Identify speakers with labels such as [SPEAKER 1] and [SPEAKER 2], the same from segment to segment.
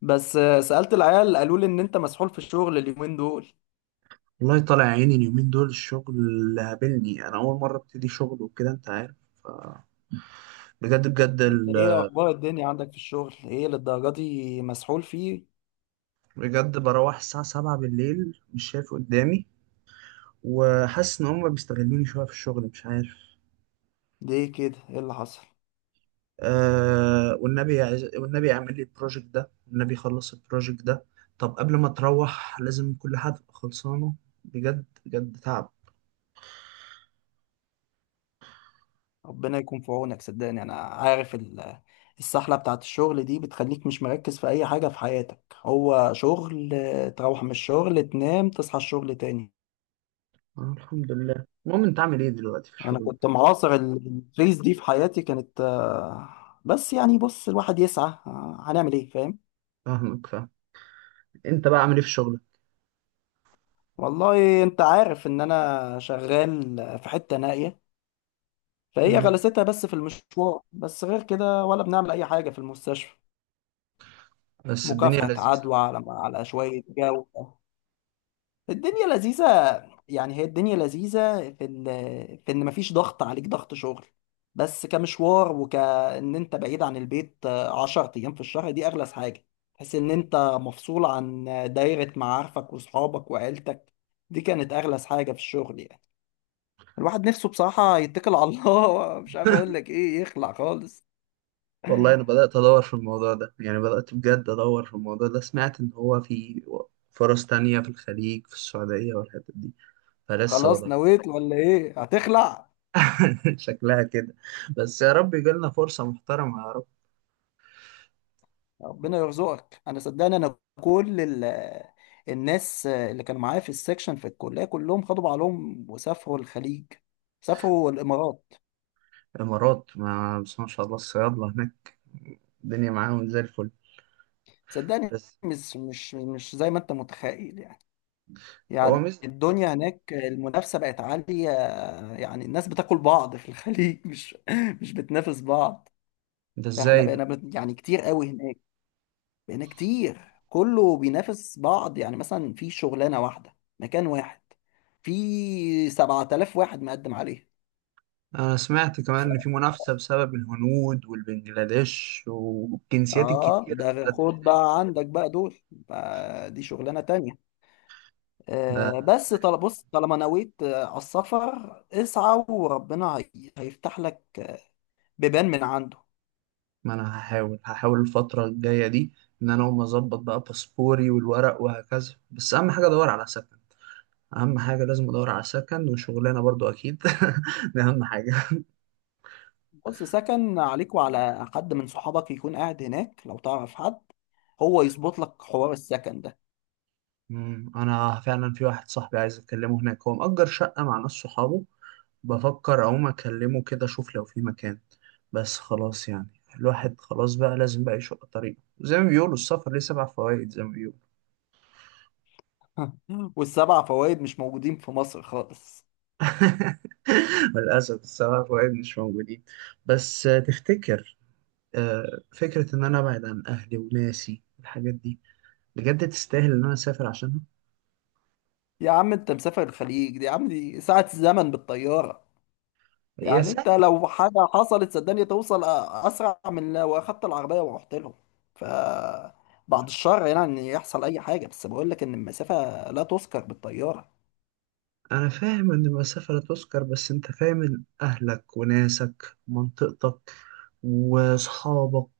[SPEAKER 1] بس، سألت العيال قالوا لي ان انت مسحول في الشغل اليومين دول.
[SPEAKER 2] والله طالع عيني اليومين دول الشغل اللي قابلني. انا اول مره ابتدي شغل وكده انت عارف. ف- بجد بجد
[SPEAKER 1] انت ايه اخبار الدنيا عندك في الشغل؟ ايه للدرجه دي مسحول فيه؟
[SPEAKER 2] بجد بروح الساعه 7 بالليل، مش شايف قدامي. وحاسس ان هم بيستغلوني شويه في الشغل، مش عارف.
[SPEAKER 1] ليه كده؟ ايه اللي حصل؟
[SPEAKER 2] آه، والنبي يعمل لي البروجكت ده، والنبي يخلص البروجكت ده. طب قبل ما تروح لازم كل حاجه تبقى خلصانه. بجد بجد تعب.
[SPEAKER 1] ربنا يكون في عونك، صدقني انا عارف السحله بتاعت الشغل دي بتخليك مش مركز في اي حاجه في حياتك، هو شغل، تروح من الشغل تنام تصحى الشغل تاني.
[SPEAKER 2] آه، الحمد لله. المهم انت عامل ايه دلوقتي في
[SPEAKER 1] انا
[SPEAKER 2] الشغل
[SPEAKER 1] كنت
[SPEAKER 2] بتاعك؟
[SPEAKER 1] معاصر الفيز دي في حياتي كانت بس يعني بص الواحد يسعى، هنعمل ايه؟ فاهم.
[SPEAKER 2] فاهمك، فاهم. انت بقى عامل ايه في شغلك؟
[SPEAKER 1] والله انت عارف ان انا شغال في حتة نائية، فهي
[SPEAKER 2] مم.
[SPEAKER 1] غلستها بس في المشوار، بس غير كده ولا بنعمل اي حاجة في المستشفى.
[SPEAKER 2] بس الدنيا
[SPEAKER 1] مكافحة
[SPEAKER 2] لذيذة.
[SPEAKER 1] عدوى على شوية جو. الدنيا لذيذة. يعني هي الدنيا لذيذة في ان مفيش ضغط عليك، ضغط شغل. بس كمشوار، وكأن انت بعيد عن البيت 10 ايام في الشهر، دي اغلس حاجة. تحس ان انت مفصول عن دايرة معارفك واصحابك وعيلتك. دي كانت اغلس حاجة في الشغل يعني. الواحد نفسه بصراحة يتكل على الله. مش عارف اقول لك ايه، يخلع خالص.
[SPEAKER 2] والله أنا بدأت أدور في الموضوع ده. يعني بدأت بجد أدور في الموضوع ده. سمعت إن هو في فرص تانية في الخليج، في السعودية والحتت دي. فلسه
[SPEAKER 1] خلاص
[SPEAKER 2] وضع.
[SPEAKER 1] نويت ولا ايه؟ هتخلع؟
[SPEAKER 2] شكلها كده. بس يا رب يجيلنا فرصة محترمة، يا رب.
[SPEAKER 1] ربنا يرزقك، انا صدقني انا كل الناس اللي كانوا معايا في السكشن في الكلية كلهم خدوا بعضهم وسافروا الخليج، سافروا الامارات.
[SPEAKER 2] الإمارات ما بس ما شاء الله الصيادلة هناك الدنيا معاهم زي الفل.
[SPEAKER 1] صدقني،
[SPEAKER 2] بس
[SPEAKER 1] مش زي ما انت متخيل يعني.
[SPEAKER 2] هو
[SPEAKER 1] يعني
[SPEAKER 2] مش،
[SPEAKER 1] الدنيا هناك المنافسة بقت عالية. يعني الناس بتاكل بعض في الخليج، مش بتنافس بعض.
[SPEAKER 2] ده
[SPEAKER 1] احنا
[SPEAKER 2] ازاي ده؟
[SPEAKER 1] بقينا يعني كتير قوي هناك. بقينا كتير، كله بينافس بعض. يعني مثلا في شغلانة واحدة، مكان واحد، في 7000 واحد مقدم عليه.
[SPEAKER 2] أنا سمعت كمان
[SPEAKER 1] ف...
[SPEAKER 2] إن في منافسة بسبب الهنود والبنجلاديش والجنسيات
[SPEAKER 1] اه،
[SPEAKER 2] الكتيرة اللي
[SPEAKER 1] ده
[SPEAKER 2] بتقدم
[SPEAKER 1] خد
[SPEAKER 2] هناك.
[SPEAKER 1] بقى عندك بقى، دول بقى دي شغلانة تانية.
[SPEAKER 2] ده
[SPEAKER 1] بس طال بص، طالما نويت على السفر اسعى، وربنا هيفتح لك، بيبان من عنده.
[SPEAKER 2] ما انا هحاول الفترة الجاية دي ان انا اقوم اظبط بقى باسبوري والورق وهكذا. بس اهم حاجة ادور على سكن. اهم حاجة لازم ادور على سكن وشغلانة برضو اكيد. دي اهم حاجة.
[SPEAKER 1] بص، سكن عليك وعلى حد من صحابك يكون قاعد هناك، لو تعرف حد هو يظبط لك حوار السكن ده.
[SPEAKER 2] انا فعلا في واحد صاحبي عايز اكلمه هناك، هو مأجر شقة مع ناس صحابه. بفكر اقوم اكلمه كده اشوف لو في مكان. بس خلاص يعني الواحد خلاص بقى لازم بقى يشق طريقه، زي ما بيقولوا السفر ليه سبع فوائد زي ما بيقولوا.
[SPEAKER 1] والسبع فوائد مش موجودين في مصر خالص.
[SPEAKER 2] للأسف السبع فوائد مش موجودين. بس تفتكر فكرة إن أنا أبعد عن أهلي وناسي الحاجات دي بجد تستاهل إن أنا أسافر عشانها؟
[SPEAKER 1] يا عم انت مسافر الخليج دي؟ يا عم دي ساعة زمن بالطيارة.
[SPEAKER 2] يا
[SPEAKER 1] يعني
[SPEAKER 2] سلام.
[SPEAKER 1] انت لو حاجة حصلت صدقني توصل اسرع من لو اخدت العربية ورحت لهم. ف بعد الشر يعني ان يحصل اي حاجة، بس بقول لك ان المسافة لا تذكر بالطيارة.
[SPEAKER 2] أنا فاهم إن المسافة لا تذكر، بس أنت فاهم إن أهلك وناسك ومنطقتك وأصحابك،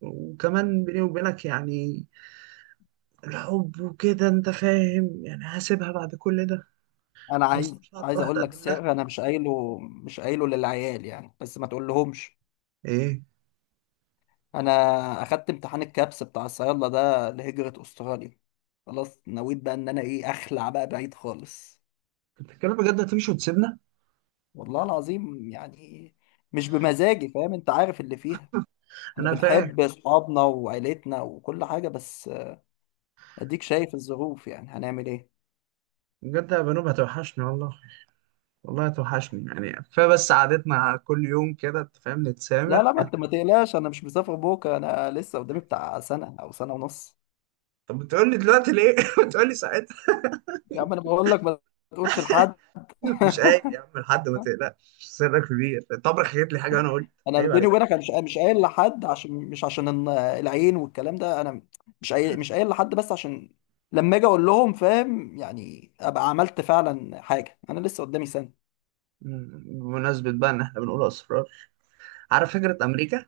[SPEAKER 2] وكمان بيني وبينك يعني الحب وكده، أنت فاهم، يعني هسيبها بعد كل ده؟
[SPEAKER 1] انا
[SPEAKER 2] بس
[SPEAKER 1] عايز
[SPEAKER 2] مش عارف
[SPEAKER 1] عايز
[SPEAKER 2] أروح
[SPEAKER 1] اقول لك
[SPEAKER 2] أتقدم لها.
[SPEAKER 1] سر. انا مش قايله للعيال يعني، بس ما تقولهمش.
[SPEAKER 2] إيه؟
[SPEAKER 1] انا اخدت امتحان الكابس بتاع الصيادله ده لهجره استراليا. خلاص نويت بقى ان انا ايه، اخلع بقى بعيد خالص.
[SPEAKER 2] أنت بتتكلم بجد، هتمشي وتسيبنا؟
[SPEAKER 1] والله العظيم يعني. مش بمزاجي، فاهم؟ انت عارف اللي فيها. احنا
[SPEAKER 2] أنا فاهم.
[SPEAKER 1] بنحب اصحابنا وعيلتنا وكل حاجه، بس اديك شايف الظروف، يعني هنعمل ايه؟
[SPEAKER 2] بجد يا بنوب هتوحشني والله. والله توحشني يعني. فبس قعدتنا كل يوم كده انت فاهم
[SPEAKER 1] لا
[SPEAKER 2] نتسامر
[SPEAKER 1] لا، ما
[SPEAKER 2] يعني.
[SPEAKER 1] انت ما تقلقش، انا مش مسافر بوكا، انا لسه قدامي بتاع سنه او سنه ونص.
[SPEAKER 2] طب بتقول لي دلوقتي ليه؟ بتقول لي ساعتها.
[SPEAKER 1] يا عم انا بقول لك ما تقولش لحد.
[SPEAKER 2] مش قايل يا عم لحد، ما تقلقش، سرك كبير. طب حكيت لي حاجه وانا قلت.
[SPEAKER 1] انا
[SPEAKER 2] عيب
[SPEAKER 1] بيني
[SPEAKER 2] عليك.
[SPEAKER 1] وبينك، انا مش قايل لحد، عشان مش، عشان العين والكلام ده. انا مش قايل لحد بس عشان لما اجي اقول لهم فاهم يعني، ابقى عملت فعلا حاجه. انا لسه قدامي سنه.
[SPEAKER 2] بمناسبة بقى إن إحنا بنقول أسرار، عارف فكرة أمريكا؟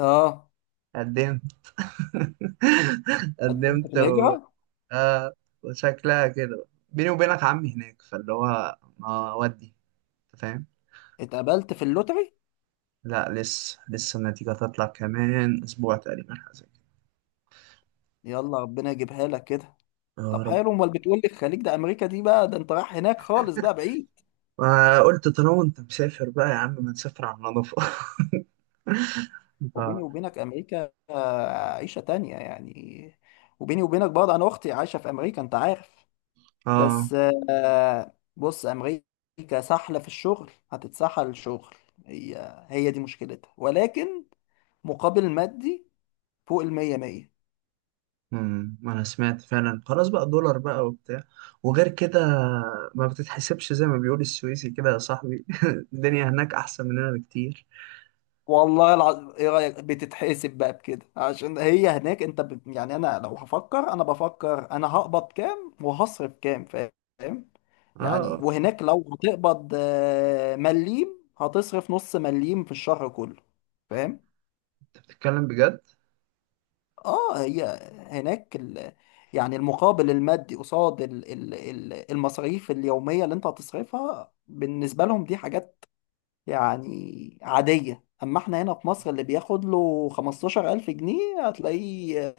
[SPEAKER 1] اه،
[SPEAKER 2] قدمت.
[SPEAKER 1] قدمت في
[SPEAKER 2] قدمت
[SPEAKER 1] الهجره،
[SPEAKER 2] آه. وشكلها كده بيني وبينك عمي هناك، فاللي هو ما ودي. أنت فاهم؟
[SPEAKER 1] اتقبلت في اللوتري؟
[SPEAKER 2] لا لسه لسه، النتيجة تطلع كمان أسبوع تقريبا، حاجة زي كده.
[SPEAKER 1] يلا ربنا يجيبها لك كده.
[SPEAKER 2] يا
[SPEAKER 1] طب
[SPEAKER 2] رب.
[SPEAKER 1] حلو، امال بتقول لي الخليج ده؟ امريكا دي بقى ده انت رايح هناك خالص بقى، بعيد.
[SPEAKER 2] ما قلت طالما انت مسافر بقى يا عم ما نسافر على النظافة.
[SPEAKER 1] وبيني
[SPEAKER 2] اه.
[SPEAKER 1] وبينك امريكا عيشه تانية يعني. وبيني وبينك برضه انا اختي عايشه في امريكا انت عارف.
[SPEAKER 2] اه.
[SPEAKER 1] بس بص، امريكا سحله في الشغل، هتتسحل شغل. هي هي دي مشكلتها، ولكن مقابل مادي فوق المية مية.
[SPEAKER 2] ما انا سمعت فعلا. خلاص بقى دولار بقى وبتاع، وغير كده ما بتتحسبش زي ما بيقول السويسي كده يا صاحبي. الدنيا هناك احسن مننا بكتير.
[SPEAKER 1] والله العظيم، ايه رايك، بتتحسب بقى بكده، عشان هي هناك انت يعني انا لو هفكر انا بفكر انا هقبض كام وهصرف كام، فاهم؟
[SPEAKER 2] اه،
[SPEAKER 1] يعني
[SPEAKER 2] آه.
[SPEAKER 1] وهناك لو هتقبض مليم هتصرف نص مليم في الشهر كله. فاهم.
[SPEAKER 2] انت بتتكلم بجد؟
[SPEAKER 1] اه، هناك يعني المقابل المادي قصاد المصاريف اليومية اللي انت هتصرفها، بالنسبة لهم دي حاجات يعني عادية. اما احنا هنا في مصر اللي بياخد له 15000 جنيه هتلاقيه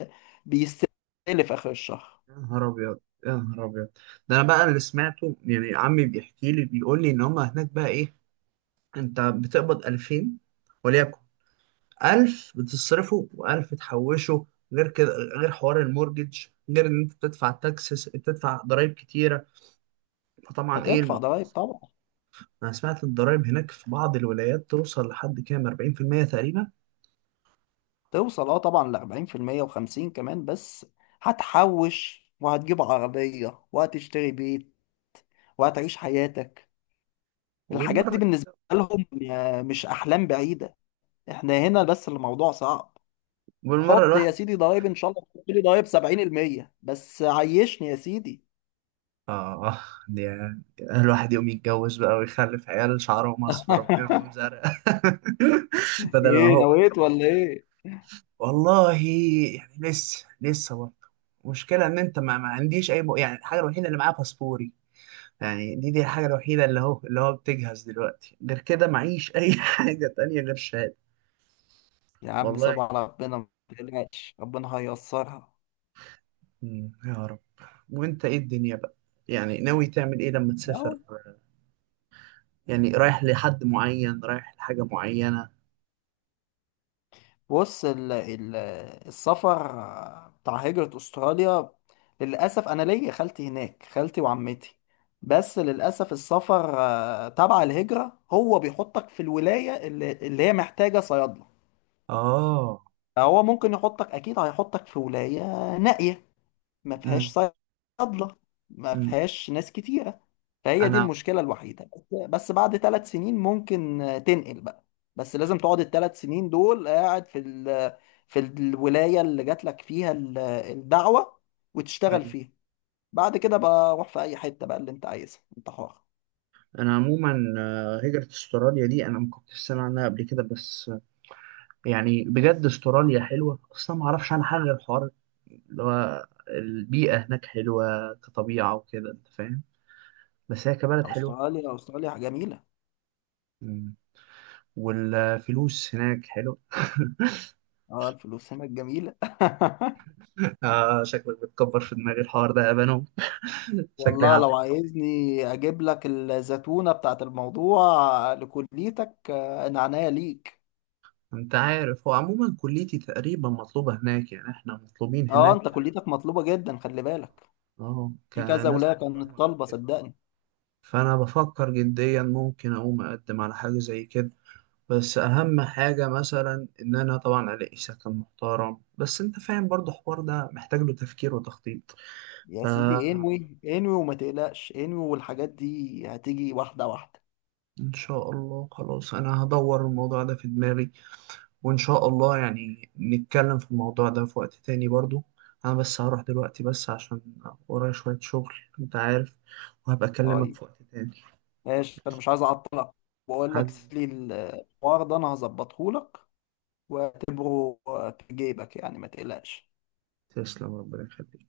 [SPEAKER 1] بيستلف اخر الشهر.
[SPEAKER 2] يا نهار ابيض. يا نهار ابيض. ده انا بقى انا اللي سمعته، يعني عمي بيحكي لي بيقول لي ان هما هناك بقى ايه، انت بتقبض 2000 وليكن، 1000 بتصرفه و1000 تحوشه. غير كده غير حوار المورجج، غير إن أنت بتدفع تاكسس بتدفع ضرايب كتيرة. فطبعا إيه،
[SPEAKER 1] هتدفع
[SPEAKER 2] الموضوع
[SPEAKER 1] ضرايب
[SPEAKER 2] صعب.
[SPEAKER 1] طبعا،
[SPEAKER 2] أنا سمعت الضرايب هناك في بعض الولايات توصل لحد كام 40% تقريبا.
[SPEAKER 1] توصل اه طبعا ل 40% و50 كمان، بس هتحوش وهتجيب عربية وهتشتري بيت وهتعيش حياتك. الحاجات دي
[SPEAKER 2] وبالمرة،
[SPEAKER 1] بالنسبة لهم مش أحلام بعيدة. احنا هنا بس الموضوع صعب. حط يا
[SPEAKER 2] الواحد
[SPEAKER 1] سيدي ضرايب، ان شاء الله تحط لي ضرايب 70%، بس عيشني يا سيدي.
[SPEAKER 2] آه دي الواحد يوم يتجوز بقى ويخلف عيال شعرهم أصفر وعيونهم زرقاء، بدل ما
[SPEAKER 1] ايه،
[SPEAKER 2] هو.
[SPEAKER 1] نويت ولا ايه؟
[SPEAKER 2] والله يعني لسه لسه برضه. المشكلة إن أنت ما عنديش أي يعني الحاجة الوحيدة اللي معايا باسبوري. يعني دي الحاجة الوحيدة اللي هو اللي هو بتجهز دلوقتي، غير كده معيش أي حاجة تانية غير شهادة.
[SPEAKER 1] يا عم
[SPEAKER 2] والله.
[SPEAKER 1] سيب على ربنا، ما تقلقش ربنا هييسرها.
[SPEAKER 2] يا رب. وأنت إيه الدنيا بقى؟ يعني ناوي تعمل إيه لما تسافر؟
[SPEAKER 1] أهو.
[SPEAKER 2] يعني رايح لحد معين، رايح لحاجة معينة؟
[SPEAKER 1] بص، ال ال السفر بتاع هجرة استراليا، للأسف أنا ليا خالتي هناك، خالتي وعمتي. بس للأسف السفر تبع الهجرة هو بيحطك في الولاية اللي هي محتاجة صيادلة.
[SPEAKER 2] آه.
[SPEAKER 1] هو ممكن يحطك، اكيد هيحطك في ولايه نائيه، ما فيهاش
[SPEAKER 2] مم.
[SPEAKER 1] صيادله، ما
[SPEAKER 2] مم.
[SPEAKER 1] فيهاش ناس كتيره. فهي دي
[SPEAKER 2] أنا
[SPEAKER 1] المشكله الوحيده، بس بعد 3 سنين ممكن تنقل بقى. بس لازم تقعد الثلاث سنين دول قاعد في الولايه اللي جات لك فيها الدعوه وتشتغل
[SPEAKER 2] أيوه.
[SPEAKER 1] فيها. بعد كده بقى، روح في اي حته بقى اللي انت عايزها، انت حر.
[SPEAKER 2] أنا عموما هجرة أستراليا دي أنا ما كنتش سامع عنها قبل كده. بس يعني بجد استراليا حلوه، اصلا ما اعرفش عنها حاجه غير الحوار اللي هو البيئه هناك حلوه كطبيعه وكده انت فاهم. بس هي كبلد حلوه.
[SPEAKER 1] استراليا، استراليا جميله.
[SPEAKER 2] مم. والفلوس هناك حلوه.
[SPEAKER 1] اه، الفلوس هناك جميله.
[SPEAKER 2] آه شكلك بتكبر في دماغي الحوار ده يا بنو. شكلي
[SPEAKER 1] والله لو
[SPEAKER 2] هعمل.
[SPEAKER 1] عايزني اجيب لك الزتونة بتاعت الموضوع لكليتك، انا عناية ليك.
[SPEAKER 2] انت عارف هو عموما كليتي تقريبا مطلوبة هناك، يعني احنا مطلوبين
[SPEAKER 1] اه
[SPEAKER 2] هناك.
[SPEAKER 1] انت كليتك مطلوبة جدا، خلي بالك.
[SPEAKER 2] اه
[SPEAKER 1] في كذا
[SPEAKER 2] كناس
[SPEAKER 1] ولاية كانت
[SPEAKER 2] بتبرمج
[SPEAKER 1] طالبة،
[SPEAKER 2] وكده.
[SPEAKER 1] صدقني.
[SPEAKER 2] فانا بفكر جديا ممكن اقوم اقدم على حاجة زي كده. بس اهم حاجه مثلا ان انا طبعا الاقي سكن محترم. بس انت فاهم برضه الحوار ده محتاج له تفكير وتخطيط.
[SPEAKER 1] يا سيدي
[SPEAKER 2] فان
[SPEAKER 1] انوي انوي، وما تقلقش، انوي والحاجات دي هتيجي واحدة واحدة.
[SPEAKER 2] شاء الله خلاص انا هدور الموضوع ده في دماغي. وان شاء الله يعني نتكلم في الموضوع ده في وقت تاني برضه. انا بس هروح دلوقتي بس عشان ورايا شويه شغل، انت عارف، وهبقى اكلمك
[SPEAKER 1] طيب،
[SPEAKER 2] في وقت تاني.
[SPEAKER 1] ماشي، انا مش عايز اعطلك. بقول لك
[SPEAKER 2] حبيبي،
[SPEAKER 1] سيب لي الحوار ده انا هظبطه لك، واعتبره في جيبك يعني، ما تقلقش.
[SPEAKER 2] تسلم، ربنا يخليك.